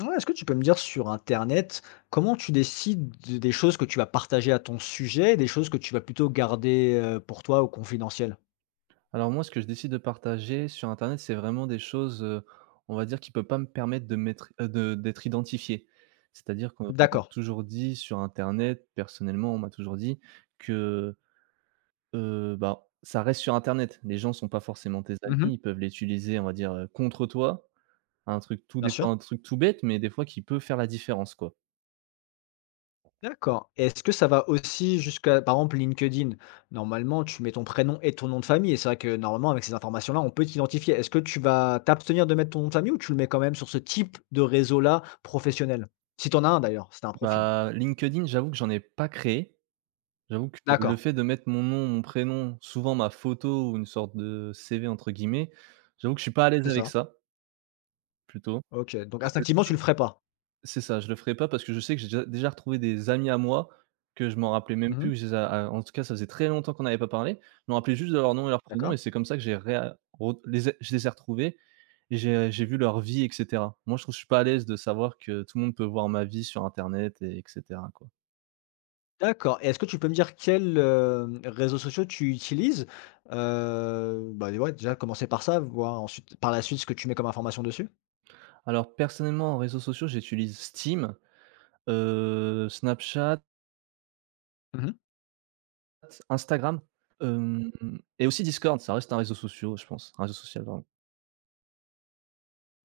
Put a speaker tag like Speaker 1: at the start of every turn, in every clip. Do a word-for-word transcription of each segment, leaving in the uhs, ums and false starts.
Speaker 1: Ouais, est-ce que tu peux me dire sur internet, comment tu décides de des choses que tu vas partager à ton sujet et des choses que tu vas plutôt garder, heu, pour toi ou confidentielles?
Speaker 2: Alors moi, ce que je décide de partager sur internet, c'est vraiment des choses, heu, on va dire, qui ne peuvent pas me permettre de m'être heu, de d'être identifié. C'est-à-dire qu'on m'a
Speaker 1: D'accord.
Speaker 2: toujours dit sur internet, personnellement, on m'a toujours dit que, heu, bah, ça reste sur internet. Les gens ne sont pas forcément tes
Speaker 1: Mmh.
Speaker 2: amis, ils peuvent l'utiliser, on va dire, heu, contre toi. Un truc tout
Speaker 1: Bien
Speaker 2: des fois,
Speaker 1: sûr.
Speaker 2: un truc tout bête, mais des fois qui peut faire la différence, quoi.
Speaker 1: D'accord. Est-ce que ça va aussi jusqu'à par exemple LinkedIn? Normalement, tu mets ton prénom et ton nom de famille et c'est vrai que normalement avec ces informations-là, on peut t'identifier. Est-ce que tu vas t'abstenir de mettre ton nom de famille ou tu le mets quand même sur ce type de réseau-là professionnel? Si t'en as un d'ailleurs, c'est un profil.
Speaker 2: Bah, LinkedIn, j'avoue que j'en ai pas créé. J'avoue que le
Speaker 1: D'accord,
Speaker 2: fait de mettre mon nom, mon prénom, souvent ma photo ou une sorte de «C V» entre guillemets, j'avoue que je suis pas à l'aise
Speaker 1: c'est
Speaker 2: avec
Speaker 1: ça.
Speaker 2: ça, plutôt.
Speaker 1: OK, donc
Speaker 2: Parce que je
Speaker 1: instinctivement
Speaker 2: sais
Speaker 1: tu le
Speaker 2: que
Speaker 1: ferais pas?
Speaker 2: c'est ça, je le ferai pas parce que je sais que j'ai déjà déjà retrouvé des amis à moi que je m'en rappelais même plus,
Speaker 1: Mmh.
Speaker 2: que je les a a en tout cas, ça faisait très longtemps qu'on n'avait pas parlé. Je me rappelais juste de leur nom et leur prénom et
Speaker 1: D'accord.
Speaker 2: c'est comme ça que j'ai réa re les ai je les ai retrouvés et j'ai j'ai vu leur vie et cetera. Moi, je trouve je suis pas à l'aise de savoir que tout le monde peut voir ma vie sur internet et et cetera, quoi.
Speaker 1: D'accord et est-ce que tu peux me dire quels, hem, réseaux sociaux tu utilises? Heu, bah, ouais, déjà commencer par ça, voir ensuite par la suite ce que tu mets comme information dessus?
Speaker 2: Alors personnellement, en réseaux sociaux, j'utilise Steam. Heu, Snapchat,
Speaker 1: Mmh.
Speaker 2: Instagram, hem et aussi Discord, ça reste un réseau social, je pense, un réseau social, pardon.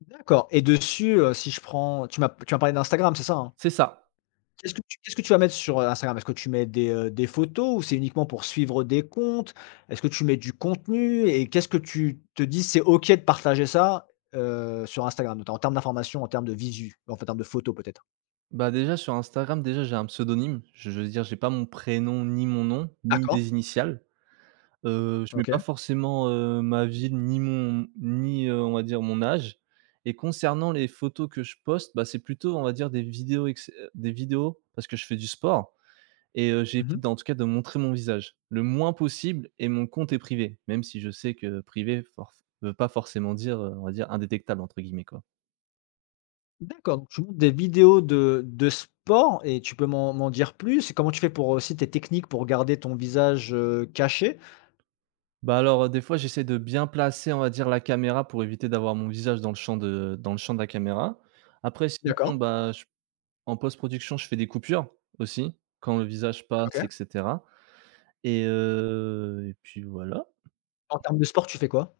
Speaker 1: D'accord et dessus, heu, si je prends tu m'as tu m'as parlé d'Instagram, c'est ça, hein?
Speaker 2: C'est ça.
Speaker 1: Qu'est-ce que tu qu'est-ce que tu vas mettre sur, heu, Instagram? Est-ce que tu mets des, heu, des photos ou c'est uniquement pour suivre des comptes? Est-ce que tu mets du contenu et qu'est-ce que tu te dis: «C'est OK de partager ça», heu, sur Instagram? Notamment en termes d'informations, en termes de visu, en fait, en termes de photos peut-être?
Speaker 2: Bah, déjà sur Instagram, déjà j'ai un pseudonyme, je je veux dire, j'ai pas mon prénom, ni mon nom, ni
Speaker 1: D'accord,
Speaker 2: des initiales. Heu, je mets pas
Speaker 1: OK.
Speaker 2: forcément, heu, ma ville, ni mon ni, heu, on va dire mon âge, et concernant les photos que je poste, bah, c'est plutôt, on va dire, des vidéos ex heu, des vidéos parce que je fais du sport. Et heu,
Speaker 1: Mhm.
Speaker 2: j'évite en tout cas de montrer mon visage, le moins possible, et mon compte est privé, même si je sais que privé forf veut pas forcément dire, heu, on va dire «indétectable» entre guillemets, quoi.
Speaker 1: D'accord, donc tu montes des vidéos de de sport et tu peux m'en m'en dire plus? Et comment tu fais pour aussi tes techniques pour garder ton visage, heu, caché?
Speaker 2: Bah, alors, heu, des fois j'essaie de bien placer, on va dire, la caméra pour éviter d'avoir mon visage dans le champ de dans le champ de la caméra. Après sinon,
Speaker 1: D'accord,
Speaker 2: bah, je en post-production, je fais des coupures aussi, quand le visage
Speaker 1: OK.
Speaker 2: passe et cetera, et heu et puis voilà.
Speaker 1: En termes de sport, tu fais quoi?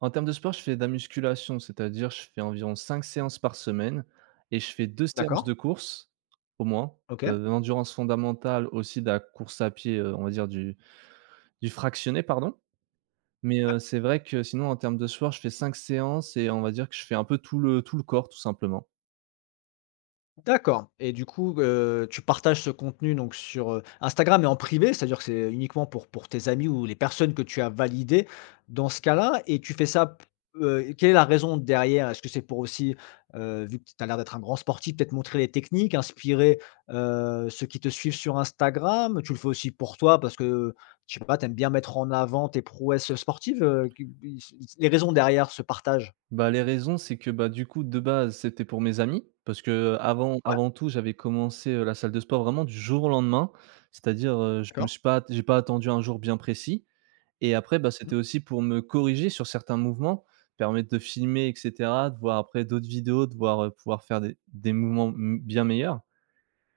Speaker 2: En termes de sport, je fais de la musculation, c'est-à-dire je fais environ cinq séances par semaine, et je fais deux séances
Speaker 1: D'accord,
Speaker 2: de course au moins,
Speaker 1: OK.
Speaker 2: de de l'endurance fondamentale, aussi de la course à pied, heu, on va dire du du fractionné, pardon. Mais,
Speaker 1: Ouais.
Speaker 2: heu, c'est vrai que sinon en termes de sport, je fais cinq séances, et on va dire que je fais un peu tout le tout le corps tout simplement.
Speaker 1: D'accord et du coup, heu, tu partages ce contenu donc sur, heu, Instagram mais en privé? C'est-à-dire que c'est uniquement pour pour tes amis ou les personnes que tu as validées dans ce cas-là et tu fais ça p heu, quelle est la raison derrière? Est-ce que c'est pour aussi, heu, vu que tu as l'air d'être un grand sportif, peut-être montrer les techniques, inspirer, heu, ceux qui te suivent sur Instagram? Tu le fais aussi pour toi parce que, je sais pas, tu aimes bien mettre en avant tes prouesses, sportives, heu, qui les raisons derrière ce partage?
Speaker 2: Bah, les raisons, c'est que, bah, du coup, de base, c'était pour mes amis parce qu'avant avant
Speaker 1: Ouais,
Speaker 2: avant tout, j'avais commencé, heu, la salle de sport vraiment du jour au lendemain, c'est-à-dire, heu, je me
Speaker 1: d'accord.
Speaker 2: suis pas j'ai pas attendu un jour bien précis. Et après, bah,
Speaker 1: Mmh.
Speaker 2: c'était aussi pour me corriger sur certains mouvements, permettre de filmer et cetera, de voir après d'autres vidéos, de voir, heu, pouvoir faire des des mouvements m bien meilleurs.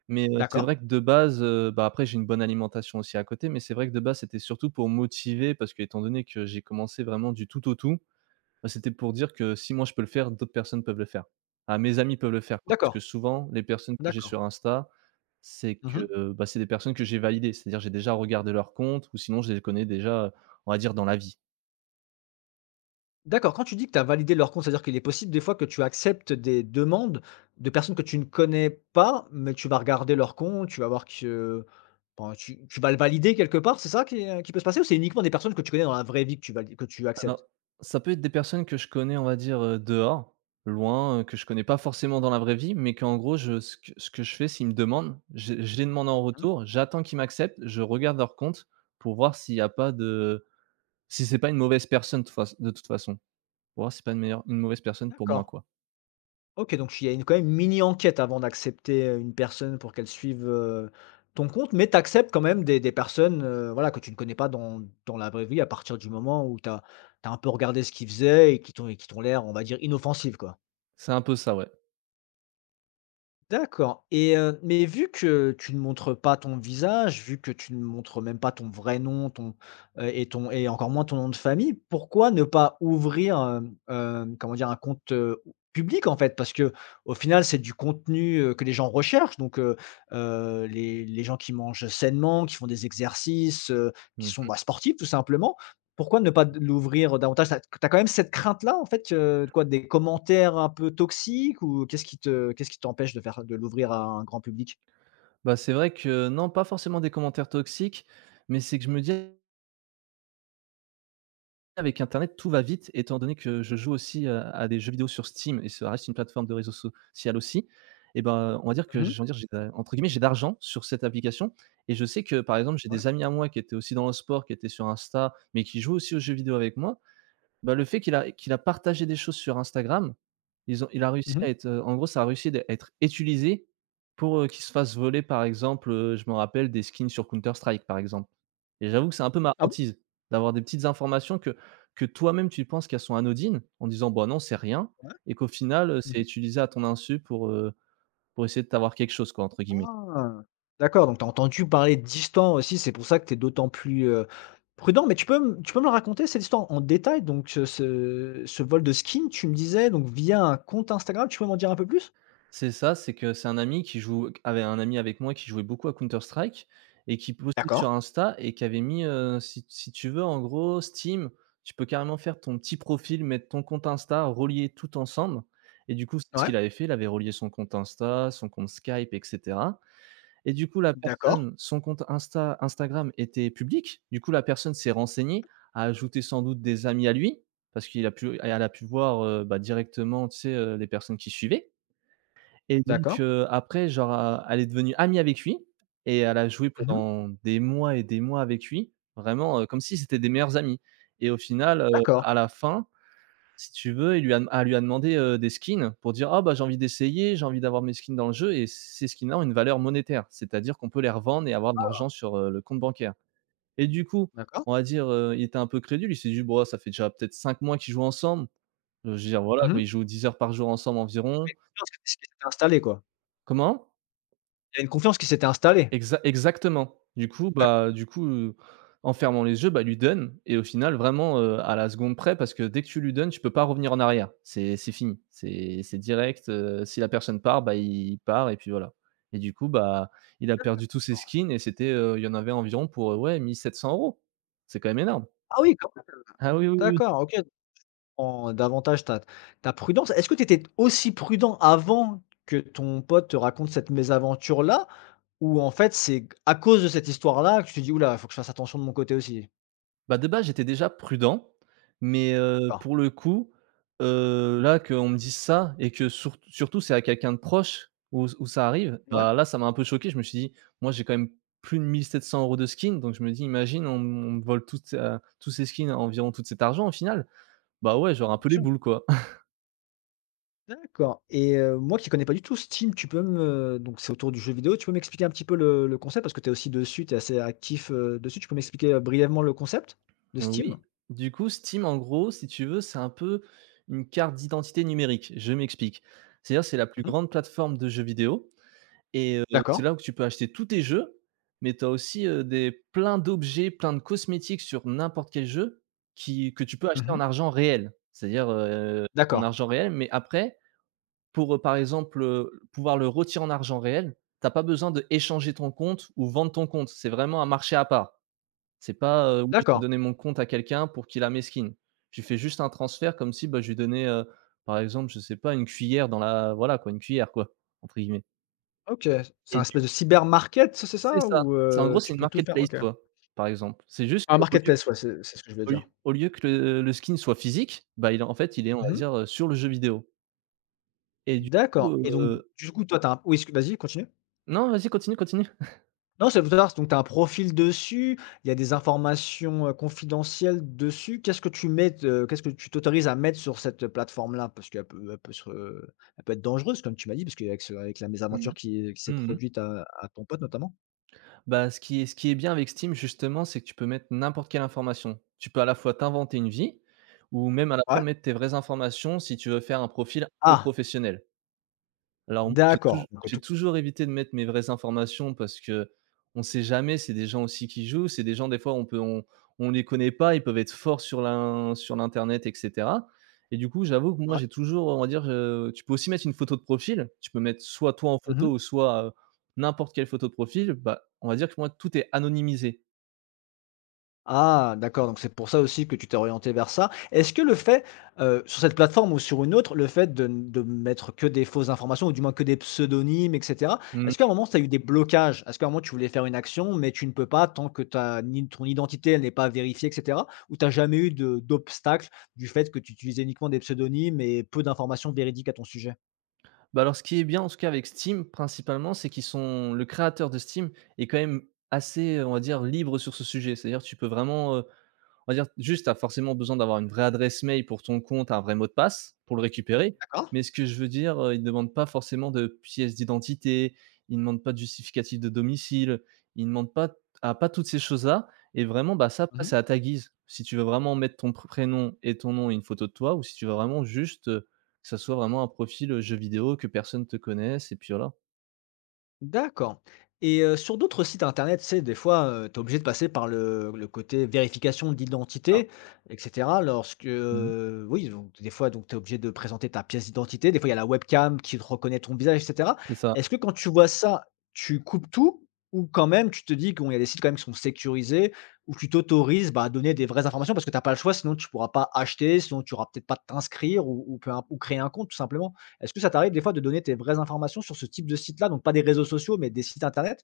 Speaker 2: Mais, heu, c'est
Speaker 1: D'accord,
Speaker 2: vrai que de base, heu, bah, après j'ai une bonne alimentation aussi à côté, mais c'est vrai que de base, c'était surtout pour motiver parce qu'étant donné que j'ai commencé vraiment du tout au tout, bah, c'était pour dire que si moi je peux le faire, d'autres personnes peuvent le faire. Ah, mes amis peuvent le faire, quoi, parce que
Speaker 1: d'accord,
Speaker 2: souvent les personnes que j'ai
Speaker 1: d'accord.
Speaker 2: sur Insta, c'est
Speaker 1: Mmh.
Speaker 2: que, bah, c'est des personnes que j'ai validées. C'est-à-dire j'ai déjà regardé leur compte ou sinon je les connais déjà, on va dire dans la vie.
Speaker 1: D'accord, quand tu dis que tu as validé leur compte, c'est-à-dire qu'il est possible des fois que tu acceptes des demandes de personnes que tu ne connais pas, mais tu vas regarder leur compte, tu vas voir que enfin, tu, tu vas le valider quelque part, c'est ça qui, est- qui peut se passer ou c'est uniquement des personnes que tu connais dans la vraie vie que tu vali- que tu
Speaker 2: Alors,
Speaker 1: acceptes?
Speaker 2: ça peut être des personnes que je connais, on va dire, heu, dehors, loin, heu, que je connais pas forcément dans la vraie vie, mais qu'en gros je ce que ce que je fais, s'ils me demandent, je je les demande en
Speaker 1: Hmm.
Speaker 2: retour, j'attends qu'ils m'acceptent, je regarde leur compte pour voir s'il y a pas de si c'est pas une mauvaise personne de faç de toute façon, pour voir si c'est pas une meilleure une mauvaise personne pour moi,
Speaker 1: D'accord.
Speaker 2: quoi.
Speaker 1: Ok, donc il y a une, quand même une mini-enquête avant d'accepter euh, une personne pour qu'elle suive euh, ton compte, mais tu acceptes quand même des, des personnes euh, voilà, que tu ne connais pas dans, dans la vraie vie à partir du moment où tu as, un peu regardé ce qu'ils faisaient et qui t'ont et qui t'ont l'air, on va dire, inoffensives, quoi.
Speaker 2: C'est un peu ça, ouais.
Speaker 1: D'accord et heu, mais vu que tu ne montres pas ton visage, vu que tu ne montres même pas ton vrai nom, ton, heu et ton et encore moins ton nom de famille, pourquoi ne pas ouvrir, hem, hem, comment dire? Un compte, heu, public, en fait? Parce que au final, c'est du contenu, heu, que les gens recherchent donc heu, heu, les les gens qui mangent sainement, qui font des exercices, heu, qui
Speaker 2: Mmh.
Speaker 1: sont, bah, sportifs tout simplement. Pourquoi ne pas d l'ouvrir davantage? T'as as quand même cette crainte-là, en fait, que quoi? Des commentaires un peu toxiques ou qu'est-ce qui te qu'est-ce qui t'empêche de faire de l'ouvrir à un grand public?
Speaker 2: Bah, c'est vrai que non, pas forcément des commentaires toxiques, mais c'est que je me dis avec internet, tout va vite étant donné que je joue aussi, heu, à des jeux vidéo sur Steam, et ça reste une plateforme de réseau social aussi, et ben, on va dire que
Speaker 1: Mmh.
Speaker 2: j'ai on va dire j'ai de entre guillemets «j'ai d'argent sur cette application», et je sais que, par exemple, j'ai
Speaker 1: Ouais,
Speaker 2: des amis à moi qui étaient aussi dans le sport, qui étaient sur Insta, mais qui jouent aussi aux jeux vidéo avec moi. Bah, le fait qu'il
Speaker 1: ouais.
Speaker 2: a qu'il a partagé des choses sur Instagram, ils ont il a réussi
Speaker 1: Mmh.
Speaker 2: à être, heu, en gros, ça a réussi à être utilisé pour, heu, qu'ils se fasse voler, par exemple, heu, je me rappelle des skins sur Counter Strike, par exemple. Et j'avoue que c'est un peu ma
Speaker 1: Ah bon?
Speaker 2: hantise d'avoir des petites informations que que toi-même tu penses qu'elles sont anodines, en disant: «Bah, non, c'est rien»,
Speaker 1: Ouais.
Speaker 2: et qu'au final, heu, c'est
Speaker 1: Mmh.
Speaker 2: utilisé à ton insu pour, heu, pour essayer de t'avoir quelque chose quoi, entre guillemets.
Speaker 1: Ah! D'accord, donc tu as entendu parler d'histoire aussi, c'est pour ça que tu es d'autant plus, heu, prudent. Mais tu peux me tu peux me le raconter cette histoire en détail? Donc, heu, ce ce vol de skin, tu me disais, donc via un compte Instagram, tu peux m'en dire un peu plus?
Speaker 2: C'est ça, c'est que c'est un ami qui joue avait un ami avec moi qui jouait beaucoup à Counter Strike, et qui postait sur
Speaker 1: D'accord,
Speaker 2: Insta, et qui avait mis, heu, si si tu veux, en gros, Steam, tu peux carrément faire ton petit profil, mettre ton compte Insta, relier tout ensemble, et du coup, c'est ce
Speaker 1: ouais,
Speaker 2: qu'il avait fait, il avait relié son compte Insta, son compte Skype, etc. Et du coup, la
Speaker 1: d'accord,
Speaker 2: personne, son compte Insta Instagram était public. Du coup, la personne s'est renseignée, a ajouté sans doute des amis à lui, parce qu'il a pu elle a pu voir, heu, bah, directement, tu sais, heu, les personnes qui suivaient. Et donc,
Speaker 1: d'accord,
Speaker 2: heu, après, genre, a elle est devenue amie avec lui, et elle a joué
Speaker 1: mmh,
Speaker 2: pendant des mois et des mois avec lui, vraiment, heu, comme si c'était des meilleurs amis. Et au final, heu,
Speaker 1: d'accord.
Speaker 2: à la fin si tu veux, il lui a elle lui a demandé, heu, des skins pour dire: «Ah bah, j'ai envie d'essayer, j'ai envie d'avoir mes skins dans le jeu», et ces skins-là ont une valeur monétaire, c'est-à-dire qu'on peut les revendre et avoir de l'argent sur, heu, le compte bancaire. Et du coup,
Speaker 1: D'accord.
Speaker 2: on va dire, heu, il était un peu crédule, il s'est dit: «Bah, ça fait déjà peut-être cinq mois qu'ils jouent ensemble», heu, je veux dire voilà quoi,
Speaker 1: Mmh,
Speaker 2: ils jouent dix heures par jour ensemble environ.
Speaker 1: confiance qui s'était installée, quoi?
Speaker 2: Comment?
Speaker 1: Il y a une confiance qui s'était installée?
Speaker 2: Exa exactement. Du coup,
Speaker 1: D'accord.
Speaker 2: bah, du coup, heu, en fermant les yeux, bah, lui donne, et au final vraiment, heu, à la seconde près parce que dès que tu lui donnes, tu peux pas revenir en arrière. C'est c'est fini. C'est c'est direct, heu, si la personne part, bah, il part, et puis voilà. Et du coup, bah, il a perdu tous ses skins, et c'était, heu, il y en avait environ pour, heu, ouais, mille sept cents euros. C'est quand même énorme.
Speaker 1: Ah oui, quand même.
Speaker 2: Ah oui, oui, oui.
Speaker 1: D'accord, OK, en davantage ta ta prudence. Est-ce que tu étais aussi prudent avant que ton pote te raconte cette mésaventure-là? Ou en fait, c'est g à cause de cette histoire-là que tu t'es dit: «Ouh là, faut que je fasse attention de mon côté aussi»?
Speaker 2: Bah, de base, j'étais déjà prudent, mais heu,
Speaker 1: D'accord.
Speaker 2: pour le coup, heu, là, qu'on me dise ça et que surt surtout c'est à quelqu'un de proche où où ça arrive,
Speaker 1: Ouais,
Speaker 2: bah, là, ça m'a un peu choqué. Je me suis dit: «Moi, j'ai quand même plus de mille sept cents euros de skins», donc je me dis: «Imagine, on on me vole toutes, heu, tous ces skins, environ tout cet argent au final». Bah, ouais, j'aurais un peu
Speaker 1: bien
Speaker 2: les
Speaker 1: sûr.
Speaker 2: boules, quoi.
Speaker 1: D'accord et heu, moi qui connais pas du tout Steam, tu peux me donc c'est autour du jeu vidéo, tu peux m'expliquer un petit peu le le concept? Parce que tu es aussi dessus, tu es assez actif, heu, dessus. Tu peux m'expliquer, heu, brièvement le concept de
Speaker 2: Oui,
Speaker 1: Steam?
Speaker 2: du coup, Steam, en gros, si tu veux, c'est un peu une carte d'identité numérique. Je m'explique. C'est-à-dire, c'est la plus
Speaker 1: Mmh.
Speaker 2: grande plateforme de jeux vidéo. Et heu, c'est
Speaker 1: D'accord.
Speaker 2: là où tu peux acheter tous tes jeux, mais tu as aussi, heu, des plein d'objets, plein de cosmétiques sur n'importe quel jeu qui que tu peux acheter en
Speaker 1: Mmh.
Speaker 2: argent réel. C'est-à-dire, heu, en
Speaker 1: D'accord,
Speaker 2: argent réel, mais après pour, heu, par exemple, heu, pouvoir le retirer en argent réel, t'as pas besoin de échanger ton compte ou vendre ton compte. C'est vraiment un marché à part. C'est pas, heu: «Oui, je dois
Speaker 1: d'accord.
Speaker 2: donner mon compte à quelqu'un pour qu'il a mes skins». Tu fais juste un transfert comme si, bah, je lui donnais, heu, par exemple, je sais pas, une cuillère dans la voilà quoi, une cuillère quoi, entre guillemets.
Speaker 1: OK, c'est un
Speaker 2: Et
Speaker 1: espèce de cybermarket, market, c'est
Speaker 2: C'est
Speaker 1: ça?
Speaker 2: ça.
Speaker 1: Ou,
Speaker 2: C'est en gros,
Speaker 1: heu,
Speaker 2: c'est
Speaker 1: tu
Speaker 2: une
Speaker 1: peux tout faire?
Speaker 2: marketplace,
Speaker 1: OK.
Speaker 2: quoi, par exemple. C'est juste
Speaker 1: Un
Speaker 2: qu'au lieu
Speaker 1: marketplace,
Speaker 2: que
Speaker 1: ouais, c'est c'est ce que je voulais
Speaker 2: au lieu
Speaker 1: dire.
Speaker 2: au lieu que le le skin soit physique, bah, il est en fait, il est, on va
Speaker 1: Mmh.
Speaker 2: dire, heu, sur le jeu vidéo et du coup,
Speaker 1: D'accord et donc
Speaker 2: heu
Speaker 1: du coup, toi, t'as un oui, excu vas-y, continue.
Speaker 2: non, vas-y, continue, continue.
Speaker 1: Non, c'est ça donc tu as un profil dessus, il y a des informations, heu, confidentielles dessus. Qu'est-ce que tu mets de qu'est-ce que tu t'autorises à mettre sur cette plateforme-là? Parce qu'elle peut elle peut se elle peut être dangereuse comme tu m'as dit, parce qu'avec ce avec la
Speaker 2: Mmh mh.
Speaker 1: mésaventure qui qui s'est
Speaker 2: Mmh.
Speaker 1: produite à à ton pote notamment.
Speaker 2: Bah, ce qui est ce qui est bien avec Steam justement, c'est que tu peux mettre n'importe quelle information. Tu peux à la fois t'inventer une vie ou même à la fois
Speaker 1: Ouais?
Speaker 2: mettre tes vraies informations si tu veux faire un profil un peu
Speaker 1: Ah!
Speaker 2: professionnel. Alors m j'ai touj
Speaker 1: D'accord, donc
Speaker 2: j'ai
Speaker 1: tout
Speaker 2: toujours évité de mettre mes vraies informations parce que qu'on sait jamais, c'est des gens aussi qui jouent, c'est des gens des fois on peut on on les connaît pas, ils peuvent être forts sur l'in sur l'internet et cetera et du coup, j'avoue que moi
Speaker 1: ouais.
Speaker 2: j'ai toujours, on va dire, heu, tu peux aussi mettre une photo de profil, tu peux mettre soit toi en photo
Speaker 1: Mmh.
Speaker 2: ou soit, heu, n'importe quelle photo de profil, bah, on va dire que moi tout est anonymisé.
Speaker 1: Ah d'accord, donc c'est pour ça aussi que tu t'es orienté vers ça. Est-ce que le fait, heu, sur cette plateforme ou sur une autre, le fait de de mettre que des fausses informations ou du moins que des pseudonymes et cetera,
Speaker 2: Mmh.
Speaker 1: est-ce qu'à un moment tu as eu des blocages? Est-ce qu'à un moment tu voulais faire une action, mais tu ne peux pas tant que ta ni ton identité elle n'est pas vérifiée et cetera? Ou tu as jamais eu de d'obstacle du fait que tu utilisais uniquement des pseudonymes et peu d'informations véridiques à ton sujet?
Speaker 2: Bah, alors ce qui est bien en tout cas avec Steam principalement, c'est qu'ils sont le créateur de Steam est quand même assez, on va dire libre sur ce sujet. C'est-à-dire tu peux vraiment, heu, on va dire juste, tu as forcément besoin d'avoir une vraie adresse mail pour ton compte, un vrai mot de passe pour le récupérer.
Speaker 1: D'accord.
Speaker 2: Mais ce que je veux dire, euh, ils ne demandent pas forcément de pièce d'identité, ils ne demandent pas de justificatif de domicile, ils ne demandent pas, ah, pas toutes ces choses-là. Et vraiment, bah, ça, après,
Speaker 1: Mmh.
Speaker 2: c'est à ta guise. Si tu veux vraiment mettre ton pr- prénom et ton nom et une photo de toi, ou si tu veux vraiment juste euh, que ça soit vraiment un profil euh, jeu vidéo, que personne te connaisse, et puis voilà.
Speaker 1: D'accord et heu, sur d'autres sites internet, tu sais, des fois, heu, tu es obligé de passer par le le côté vérification
Speaker 2: Ah,
Speaker 1: d'identité et cetera lorsque,
Speaker 2: mhm,
Speaker 1: heu, oui, donc des fois, donc tu es obligé de présenter ta pièce d'identité. Des fois, il y a la webcam qui te reconnaît ton visage et cetera.
Speaker 2: c'est ça.
Speaker 1: Est-ce que quand tu vois ça, tu coupes tout ou quand même tu te dis qu'il y a des sites quand même qui sont sécurisés où tu t'autorises, bah, à donner des vraies informations parce que tu as pas le choix, sinon tu pourras pas acheter, sinon tu auras peut-être pas t'inscrire ou ou peu im ou créer un compte tout simplement? Est-ce que ça t'arrive des fois de donner tes vraies informations sur ce type de site-là? Donc pas des réseaux sociaux, mais des sites internet?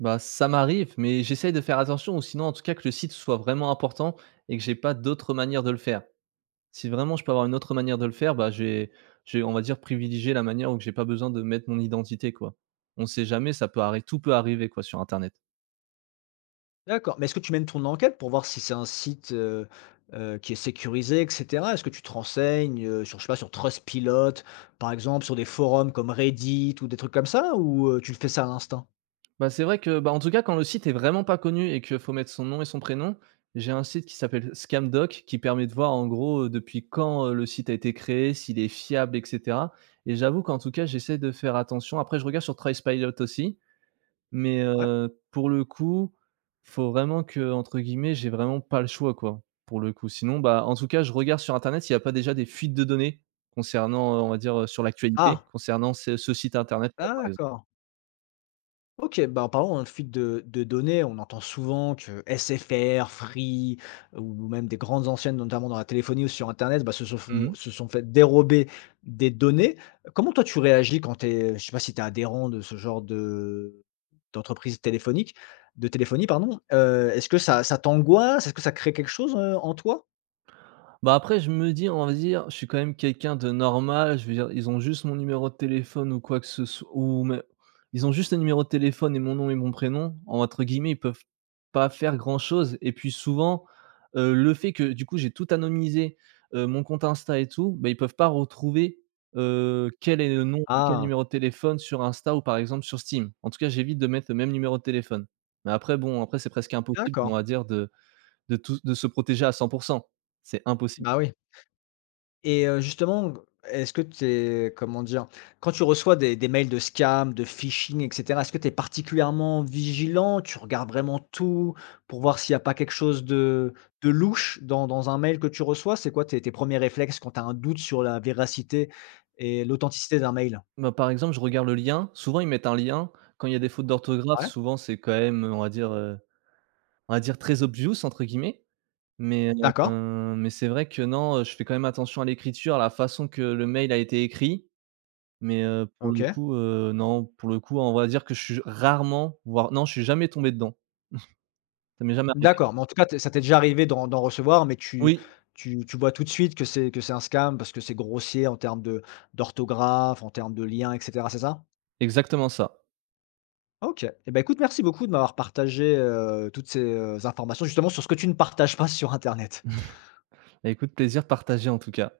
Speaker 2: Bah, ça m'arrive, mais j'essaye de faire attention ou sinon, en tout cas, que le site soit vraiment important et que j'ai pas d'autre manière de le faire. Si vraiment je peux avoir une autre manière de le faire, bah, j'ai j'ai on va dire, privilégier la manière où j'ai pas besoin de mettre mon identité, quoi. On sait jamais, ça peut arri tout peut arriver, quoi, sur internet.
Speaker 1: D'accord, mais est-ce que tu mènes ton enquête pour voir si c'est un site, heu heu, qui est sécurisé et cetera? Est-ce que tu te renseignes, heu, sur, je sais pas, sur Trustpilot, par exemple, sur des forums comme Reddit ou des trucs comme ça? Ou, heu, tu le fais ça à l'instinct?
Speaker 2: Bah, c'est vrai que, bah, en tout cas, quand le site est vraiment pas connu et que faut mettre son nom et son prénom, j'ai un site qui s'appelle Scamdoc qui permet de voir, en gros, heu, depuis quand, heu, le site a été créé, s'il est fiable et cetera et j'avoue qu'en tout cas, j'essaie de faire attention. Après je regarde sur Trustpilot aussi. Mais
Speaker 1: Ouais.
Speaker 2: heu, pour le coup, faut vraiment que entre guillemets, j'ai vraiment pas le choix, quoi, pour le coup. Sinon, bah, en tout cas, je regarde sur internet s'il y a pas déjà des fuites de données concernant, heu, on va dire, heu, sur l'actualité,
Speaker 1: Ah!
Speaker 2: concernant ce ce site internet-là, par exemple.
Speaker 1: D'accord. OK, bah, en parlant, hein, de fuite de de données, on entend souvent que S F R, Free ou même des grandes anciennes, notamment dans la téléphonie ou sur internet, bah, se se font
Speaker 2: Mmh.
Speaker 1: se sont fait dérober des données. Comment toi tu réagis quand tu es, je sais pas si tu es adhérent de ce genre de d'entreprise téléphonique de téléphonie pardon, heu, est-ce que ça ça t'angoisse? Est-ce que ça crée quelque chose, heu, en toi?
Speaker 2: Bah, après, je me dis, on va dire, je suis quand même quelqu'un de normal. Je veux dire, ils ont juste mon numéro de téléphone ou quoi que ce soit ou mais ils ont juste le numéro de téléphone et mon nom et mon prénom. En, Entre guillemets, ils peuvent pas faire grand-chose et puis souvent, heu, le fait que, du coup, j'ai tout anonymisé, heu, mon compte Insta et tout, bah, ils peuvent pas retrouver, heu, quel est le nom quel
Speaker 1: Ah,
Speaker 2: numéro de téléphone sur Insta ou par exemple sur Steam. En tout cas, j'évite de mettre le même numéro de téléphone. Mais après, bon, après c'est presque impossible, on
Speaker 1: d'accord.
Speaker 2: va dire, de de tout de se protéger à cent pour cent. C'est impossible.
Speaker 1: Bah, oui. Et heu, justement, est-ce que tu es comment dire? Quand tu reçois des des mails de scam, de phishing, et cetera, est-ce que tu es particulièrement vigilant? Tu regardes vraiment tout pour voir s'il n'y a pas quelque chose de de louche dans dans un mail que tu reçois? C'est quoi tes tes premiers réflexes quand tu as un doute sur la véracité et l'authenticité d'un mail?
Speaker 2: Bah, par exemple, je regarde le lien. Souvent, ils mettent un lien. Quand il y a des fautes d'orthographe,
Speaker 1: Ouais,
Speaker 2: souvent, c'est quand même, on va dire, heu, on va dire «très obvious» entre guillemets. Mais,
Speaker 1: d'accord,
Speaker 2: heu, mais c'est vrai que non, heu, je fais quand même attention à l'écriture, à la façon que le mail a été écrit. Mais, heu, pour le
Speaker 1: OK.
Speaker 2: coup, heu, non, pour le coup, on va dire que je suis rarement, voire non, je suis jamais tombé dedans. Ça m'est jamais arrivé.
Speaker 1: D'accord, mais en tout cas, t ça t'est déjà arrivé d'en d'en recevoir, mais tu
Speaker 2: Oui,
Speaker 1: tu tu vois tout de suite que c'est que c'est un scam parce que c'est grossier en termes de d'orthographe, en termes de liens, et cetera, c'est ça?
Speaker 2: exactement ça.
Speaker 1: OK. Eh ben, écoute, merci beaucoup de m'avoir partagé, heu, toutes ces, heu, informations justement sur ce que tu ne partages pas sur internet.
Speaker 2: Bah, écoute, plaisir partagé en tout cas.